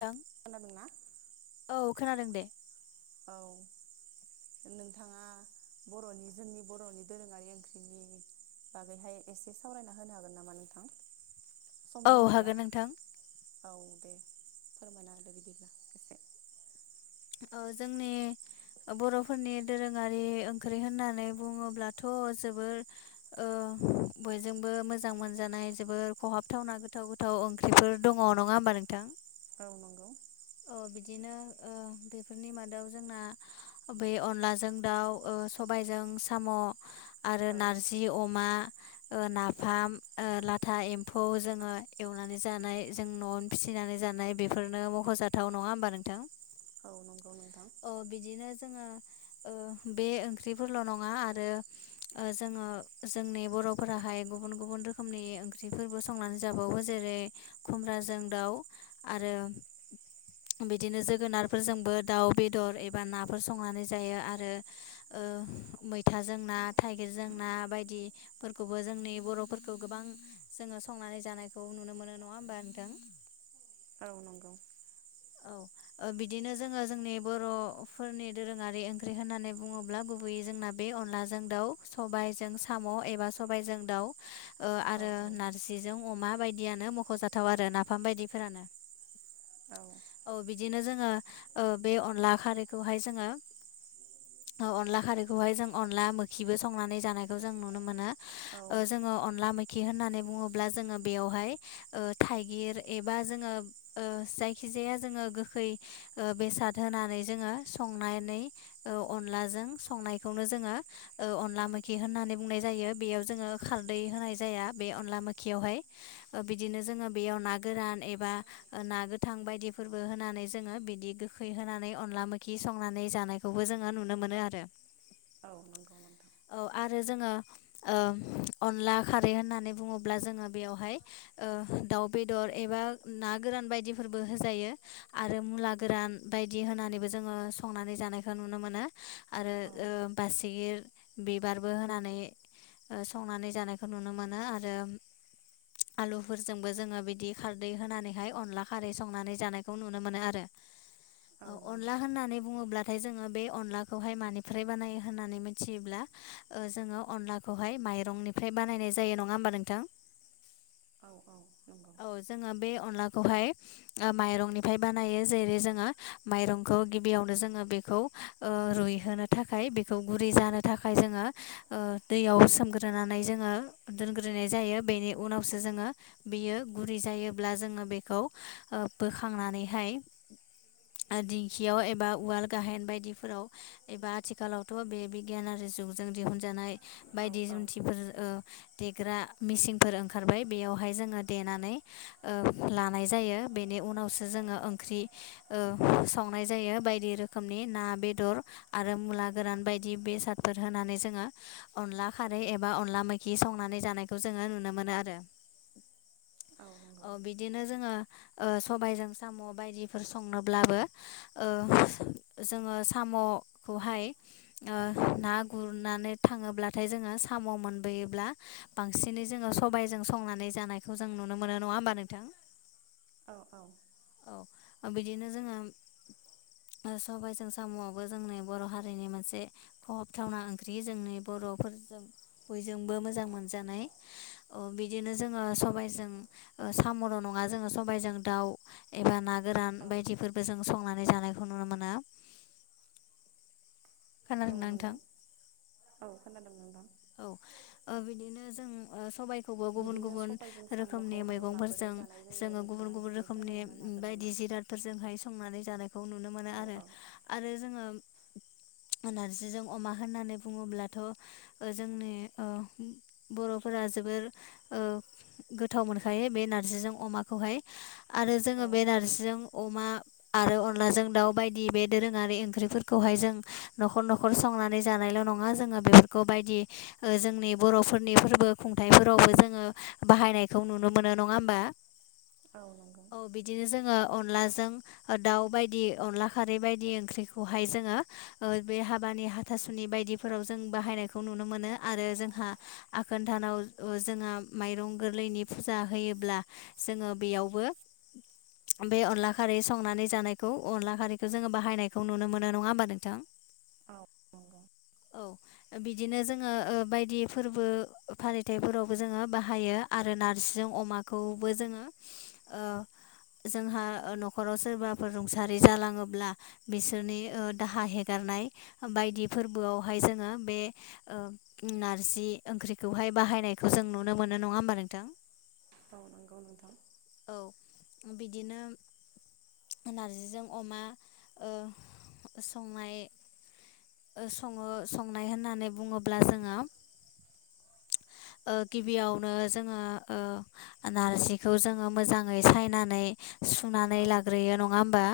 दा खोनादों ना? [inaudible] औ खोनादों दे। [unintelligible] औ। नोंथाङा बर'नि जोंनि बर'नि दोरोङारि ओंख्रिनि बागैहाय एसे सावरायना होनो हागोन नामा नोंथां। सम औ दोङब्ला हागोन नोंथां औ दे फोरमायना होदो बिदिब्ला एसे। [inaudible] ओ जोंनि बर'फोरनि दोरोङारि ओंख्रि होननानै बुङोब्लाथ' जोबोर ओ बयजोंबो मोजां मोनजानाय जोबोर खहाबथावना गोथाव गो थौ ओंख्रिफोर दङ नङा होमबा नोंथां? औ नंगौ। अ बिदिनो ओ बेफोरनि मादाव जोंना बे अनलाजों दाउ ओ सबायजों साम' आरो औ नारज दि अमा ओ नाफाम ओ लाथा एम्फौ जोङो एवनानै जानाय जों न' फिसिनानै जानाय बेफोरनो मख'जाथाव नङा होमबा नोंथां? औ नांगौ नोंथां। अ बिदिनो जोङो ओ बे ओंख्रिफोरल' नङा आरो ओ जोङो जोंनि बर'फोराहाय गुबुन गुबुन रोखोमनि ओंख्रिफोर बो संनानै जाबावो जेरै खुमब्राजों दाउ आरो [unintelligible] बिदिनो जोगोनारफोरजोंबो दाउ बेदर एबा नाफोर संनानै जायो आरो ओ मैथाजों ना थाइगिरजों ना बायदि फोरखौबो जोंनि बर'फोरखौ गोबां जोङो संनानै जानायखौ नुनो मोनो नङा होमबा नोंथां? औ नोंगौ। [unintelligible] औ ओ बिदिनो जोङो जोंनि बर'फोरनि दोरोङारि ओंख्रि होननानै बुङोब्ला गुबैयै जोंना बे अनलाजों दाउ सबायाइजों साम' एबा सबायाइजों दाउ ओ औ आरो नारजिजों अमा बायदियानो मख'जाथाव आरो नाफाम बायदिफोरानो। औ ‌। औ बिदिनो जोङो ओ बे अनला खारैखौहाय जोङो [unintelligible] न अनला खारैखौहाय जों अनला मोखिबो संनानै जानायखौ जों नुनो मोनो ओ औ जोङो अनला मै खि होननानै बुङोब्ला जोङो बेयावहाय ओ थाइगिर एबा जोङो ओ जाय खिजाया जोङो गोखै ओ बेसाद होनानै जोङो संनानै औ अनलाजों संनायखौनो जोङो ओ अनला मोखि होननानै बुंनाय जायो बेयाव जोङो खारदै होनाय जाया बे अनला मोखियावहाय ओ बिदिनो जोङो बेयाव ना गोरान एबा ना गो थां बायदिफोरबो होनानै जोङो बिदि गोखै होनानै अनला मोखि संनानै जानाय खौबो जोङो नुनो मोनो आरो। औ नंगौ नोंथां। औ आरो जोङो ओ अनला खारै होननानै बुङोब्ला जोङो बेयावहाय ओ दाउ बेदर एबा ना गोरान बायदि फोरबो होजायो आरो मुला गोरान बायदि होनानैबो जोङो संनानै जानायखौ नुनो मोनो आरो औ ओ बासिगिर बिबारबो होनानै ओ संनानै जानायखौ नुनो मोनो आरो आलुफोरजोंबो जोङो बिदि खारदै होनानैहाय अनला खारै संनानै जानायखौ नुनो मोनो आरो। औ अनला होननानै बुङोब्लाद नाथाय जोङो बे अनलाखौहाय मानिफ्राय बानायो होननानै मिथियोब्ला ओ जोङो अनलाखौहाय माइरंनिफ्राय बानायनाय जायो नङा होमबा नोंथां औ औ नंगौ। औ जोङो बे अनलाखौहाय ओ माइरंनिफ्राय बानायो जेरै जोङो माइरंखौ गिबियावनो जोङो बेखौ ओ रुइहोनो थाखाय बेखौ गुरै जानो थाखाय जोङो ओ दैयाव सोमग्रोनानै जोङो दोनग्रोनाय जायो बेनि उनावसो जोङो बियो गुरै जायोब्ला जोङो बेखौ ओ बोखांनानैहाय आरो दिंखियाव एबा उवाल गाहेन बायदिफोराव एबा आथिखालावथ' बे बिगियानारि जुगजों दिहुनजानाय बायदि औ औ जुन्थिफोर ओ देग्रा मेचिनफोर ओंखारबाय बेयावहाय जोङो देनानै ओ ला नायजायो बेनि उनावसो जोङो ओंख्रि ओ संनाय जायो बायदि रोखोमनि ना बेदर आरो मुला गोरान बायदि बेसादफोर होनानै जोङो अनला खारै एबा अनला मैखि संनानै जानायखौ जोङो नुनो मोनो आरो [inaudible] नंगौ औ बिदिनो जोङो सबायजों साम' बायदिफोर संनोब्लाबो ओ जोङो साम'खौहाय ओ ना गुरनानै थाङोब्लाथाय जोङो साम' मोनबोयोब्ला बांसिनै जोङो सबायाइजों संनानै जानायखौ जों नुनो मोनो नङा होमबा नोंथां औ औ औ बिदिनो जोङो सबायाइजों साम'आवबो जोंनि बर' हारिनि मोनसे खहाबथावना ओंख्रि जोंनि बर'फोरजों बयजोंबो मोजां मोनजानाय बिदिनो जोङो सबायजों ओ सामरन आ जोङो सबायजों दाउ एबा ना गोरान औ बायदिफोरबो जों संनानै जानायखौ नुनो मोनो। औ खोनादोंना नोंथां नंगौ औ खोनादों नोंथां। औ ओ बिदिनो जों सबाय खौबो गुबुन बिदिनो गुबुन सबायजों रोखोमनि साम'खौहाय माबोरै मैगंफोरजों जानाय जायो जोङो गुबुन नोंथाङा गुबुन एसे रोखोमनि फोरमायना होनो हागोन नामा? बायदि जिराद फोरजोंहाय संनानै जानायखौ नुनो मोनो औ आरो औ आरो जोङो नारजिजों अमा होननानै बुङोब्लाथ' जोंनि ओ बर'फोरा जोबोर ओ गोथाव मोनखायो बे नार्जिजों अमाखौहाय आरो जोङो बे औ नारजिजों अमा आरो अनलाजों दाउ बायदि बे दोरोङारि ओंख्रिफोरखौहाय जों न'खर न'खर संनानै जानायल' नङा जोङो बेफोरखौ बायदि ओ जोंनि बर'फोरनि फोरबो खुंथाइफोरावबो जोङो बाहायनायखौ नुनो मोनो नङा होमबा औ नंगौ। औ बिदिनो जोङो अनलाजों दाउ बायदि अनला खारै बायदि ओंख्रिखौहाय जोङो ओ बे हाबानि हाथासुनि बायदिफोराव जों बाहायनायखौ नुनो मोनो आरो जोंहा आगोन दानाव जोंहा माइरं गोरलैनि फुजा होयोब्ला जोङो बेयावबो [inaudible] बे अनला खारै संनानै जानायखौ अनला खारैखौ जोङो बाहायनायखौ नुनो मोनो नङा होमबा नोंथां औ नंगौ। औ बिदिनो जोङो ओ बायदि फोरबो फालिथायाइफोरावबो जोङो बाहायो। आरो नारजिजों अमाखौबो जोङो जोंहा ओ न'खराव सोरबाफोर रुंसारि जालाङोब्ला बिसोरनि दाहा हेगारनाय बायदि फोरबोआवहाय जोङो बे नारजि ओंख्रिखौहाय बाहायनायखौ जों नुनो मोनो नङा होनबा नोंथां। औ नोंगौ नोंथां औ बिदिनो नारजिजों अमा ओ संनाय ओ सङो संनाय होननानै बुङोब्ला जोङो ओ गिबियावनो जोङो ओ नारजिखौ जोङो मोजाङै सायनानै सुनानै औ लाग्रोयो नङा होमबा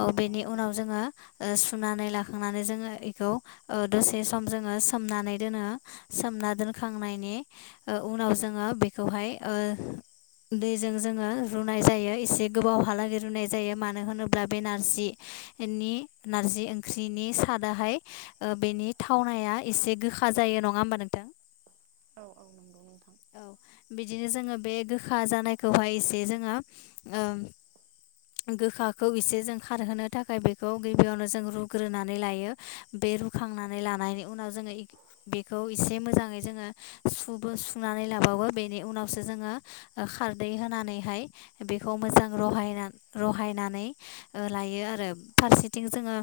औ बेनि उनाव जोङो ओ सुनानै लाखांनानै जोङो इखौ ओ दसे सम जोङो सोमना‌ जोंखांनायनि ओ उनाव जोङो बेखौहाय ओ दैजों जोङो रुनाय जायो एसे गोबावहालागै रुनाय जायो मानो होनोब्ला बे नारजि नि नारजि ओंख्रिनि सादाहाय बेनि थावनाया एसे गोखा जायो नङा होमबा नोंथां औ औ नंगौ नोंथां औ बिदिनो जोङो बे गोखा जानायखौहाय एसे जोङो [unintelligible] गोखाखौ एसे जों खारहोनो थाखाय बेखौ गिबियावनो जों रुग्रोनानै लायो बे रु खांनानै लानायनि उनाव जोङो इ बेखौ एसे मोजाङै जोङो सुबो सुनानै लाबावो बेनि उनावसो जोङो खारदै होनानैहाय बेखौ मोजां रहायना रहायनानै ओ लायो आरो फारसेथिं जोङो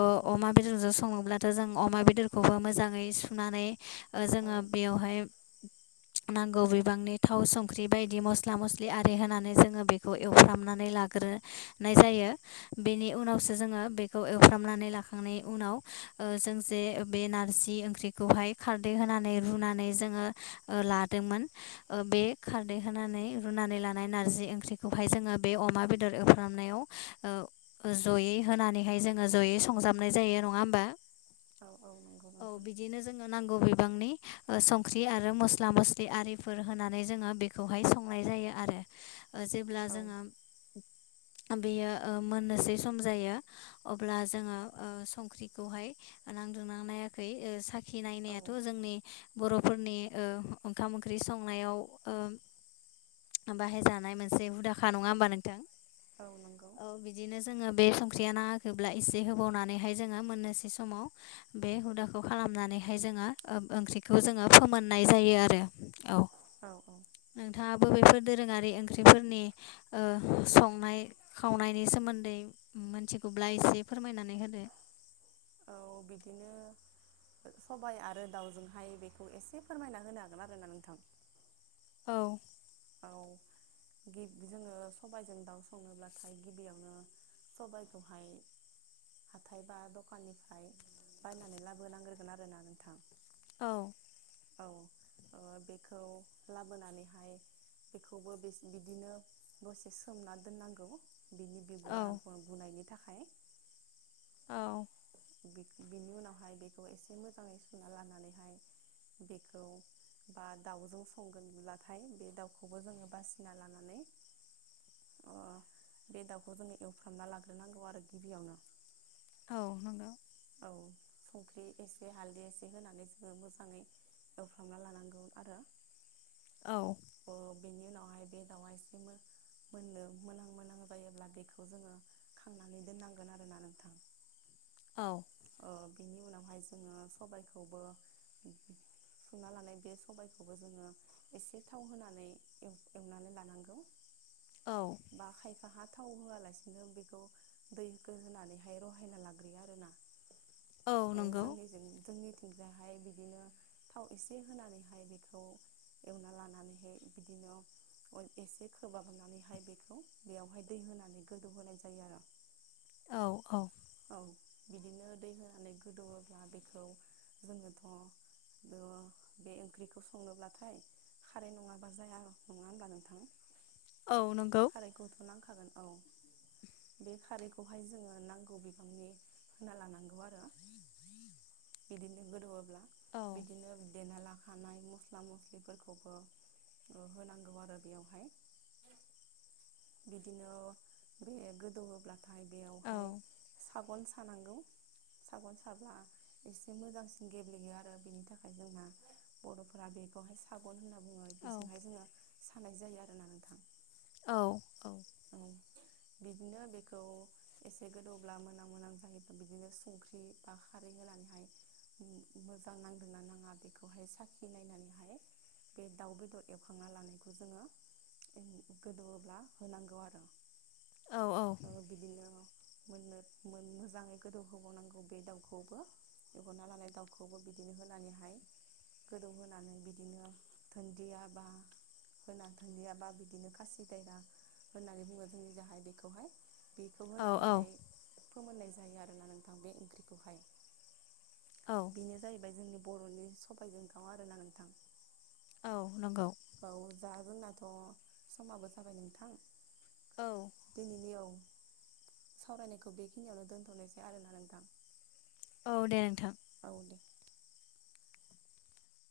अ-अमा बेदरजों सङोब्ला दा जों अमा बेदरखौबो मोजाङै सुनानै ओ औ जोङो बेवहाय नांगौ बिबांनि थाव संख्रि बायदि मस्ला मस्लि आरि होनानै जोङो बेखौ एवफ्रामनानै लाग्रो नाय जायो बेनि उनावसो जोङो बेखौ एवफ्रामनानै लाखांनायनि उनाव ओ जों जे बे नारजि ओंख्रिखौहाय खारदै होनानै रुनानै जोङो ओ लादोंमोन बे खारदै होनानै रुनानै लानाय नारजि ओंख्रिखौहाय जोङो बे अमा बेदर एवफ्रामनायाव ओ जयै होनानैहाय जोङो जयै संजाबनाय जायो नङा होमबा औ औ नंगौ औ नोंथां बिदिनो जोङो नांगौ बिबांनि संख्रि आरो मस्ला मस्लि आरिफोर होनानै जोङो बेखौहाय संनाय जायो आरो ओ जेब्ला औ जोङो बेयो ओ मोननोसै सम जायो अब्ला जोङो ओ संख्रिखौहाय नांदोंना नायाखै साखि नायनायाथ' औ जोंनि बर'फोरनि ओ ओंखाम ओंख्रि संनायाव ओ बाहाय जानाय मोनसे हुदाखा नङा होमबा नोंथां औ नंगौ औ बिदिनो जोङो बे संख्रिया नाङाखैब्ला एसे होबावनानैहाय जोङो मोननोसै समाव बे हुदाखौ खालामनानैहाय जोङो ओ ओंख्रिखौ जोङो फोमोननाय जायो आरो औ औ औ नोंथाङाबो बेफोर दोरोङारि ओंख्रिफोरनि संनाय खावनायनि सोमोन्दै मिथिगौब्ला एसे फोरमायनानै होदो औ बिदिनो सबाय आरो दाउजोंहाय बेखौ एसे फोरमायना होनो हागोन आरोना नोंथां औ औ गिब जोङो सबायजों दाउ सनोब्लाथाय गिबियावनो सबाइखौहाय हाथाय बा दखाननिफ्राय बायनानै लाबोनांग्रोगोन आरोना नोंथां औ औ बेखौ लाबोनानैहाय बेखौबो बेस बिदिनो दसे सोमना दोननांगौ बिनि बिगुरा बुनायनि थाखाय औ बिनि उनावहाय बेखौ एसे मोजाङै सुना लानानैहाय बेखौ बा दाउजों संगोनब्लाथाय बे दाउख खौबो जोङो बासिना लानानै अ बे दाउखौ जोङो एवफ्रामना लाग्रोनांगौ आरो गिबियावनो औ नंगौ औ संख्रि एसे हालदै एसे होनानै जोङो मोजाङै एवफरामना लानांगौ आरो औ बेनि उनावहाय बे दाउआ एसे मोन मोननो मोनहां मोनहां जायोब्ला बेखौ जोङो खांनानै दोननांगोन आरोना नोंथां औ बिनि उनावहाय जोङो सबायखौबो सुना लानाय बे सबायखौबो जोङो एसे थाव होनानै एवनानै लानांगौ औ बा खायफा हा थाव होआलासिनो बेखौ दैखौ होनानैहाय रहायना लाग्रोयो आरोना औ जोंनि जोंनि जाहाय बिदिनो थाव एसे होनानैहाय बेखौ एवना लानानैहाय बिदिनो एसे खोब हाबनानैहाय बेखौ बेयावहाय दै होनानै गोदौहोनाय जायो आरो औ औ औ बिदिनो दै होनानै गोदौओब्ला बेखौ जोङोथ' बे ओंख्रिखौ संनोब्लाथाय खारै नङा बा जाया नङा होनब्ला नोंथां औ नंगौ ओमफ्राय खारैखौथ'नांखागोन औ बे खारैखौहाय जोङो नांगौ बिबांनि होना लानांगौ आरो बिदिनो गोदौओब्ला औ बिदिनो देना लाखानाय मस्ला मस्लिफोरखौबो होनांगौ आरो बेवहाय बिदिनो बे गोदौओब्लाथाय औ बेवहाय सागन सानांगौ सागन साब्ला एसे मोजांसिन गेब्लेयो आरो बेनि थाखाय जोंहा बर'फोरा बेखौहाय सागन होनना बुङो औ बेजोंहाय जोङो सानाय जायो आरोना नोंथां औ औ बिदिनो बेखौ एसे गोदौब्ला मोनहां मोनहां जायोब्ला बिदिनो संख्रि बा खारै होनानैहाय मोजां नांदोंना नाङा बेखौहाय साखि नायनानैहाय बे दाउ बेदर बेदर एवखांना लानायखौ जोङो गोदौओब्ला होनांगौ आरो औ औ बिदिनो मोननो मोन मोजाङै गोदौ होबावनांगौ बे दाउखौबो एवगोरना लानाय दाउखौबो बिदिनो होनानैहाय गोदौहोनानै बिदिनो थोन याबा होना थोनदियाबा बिदिनो खासि दाया होननानै बुङो जोंनि जाहाय बेखौहाय बेखौ औ औ होनानैहाय फोमोननाय जायो आरोना नोंथां बे ओंख्रिखौहाय औ बेनो जाहैबाय जोंनि बर'नि सबायजोंथाव आरोना नोंथां औ नंगौ औ जा जोंनाथ' समाबो जाबाय नोंथां औ दिनैनि औ सावरायनायखौ बेखिनियावनो दोनथ'नायसै आरोोना नोंथां औ दे नोंथां आावले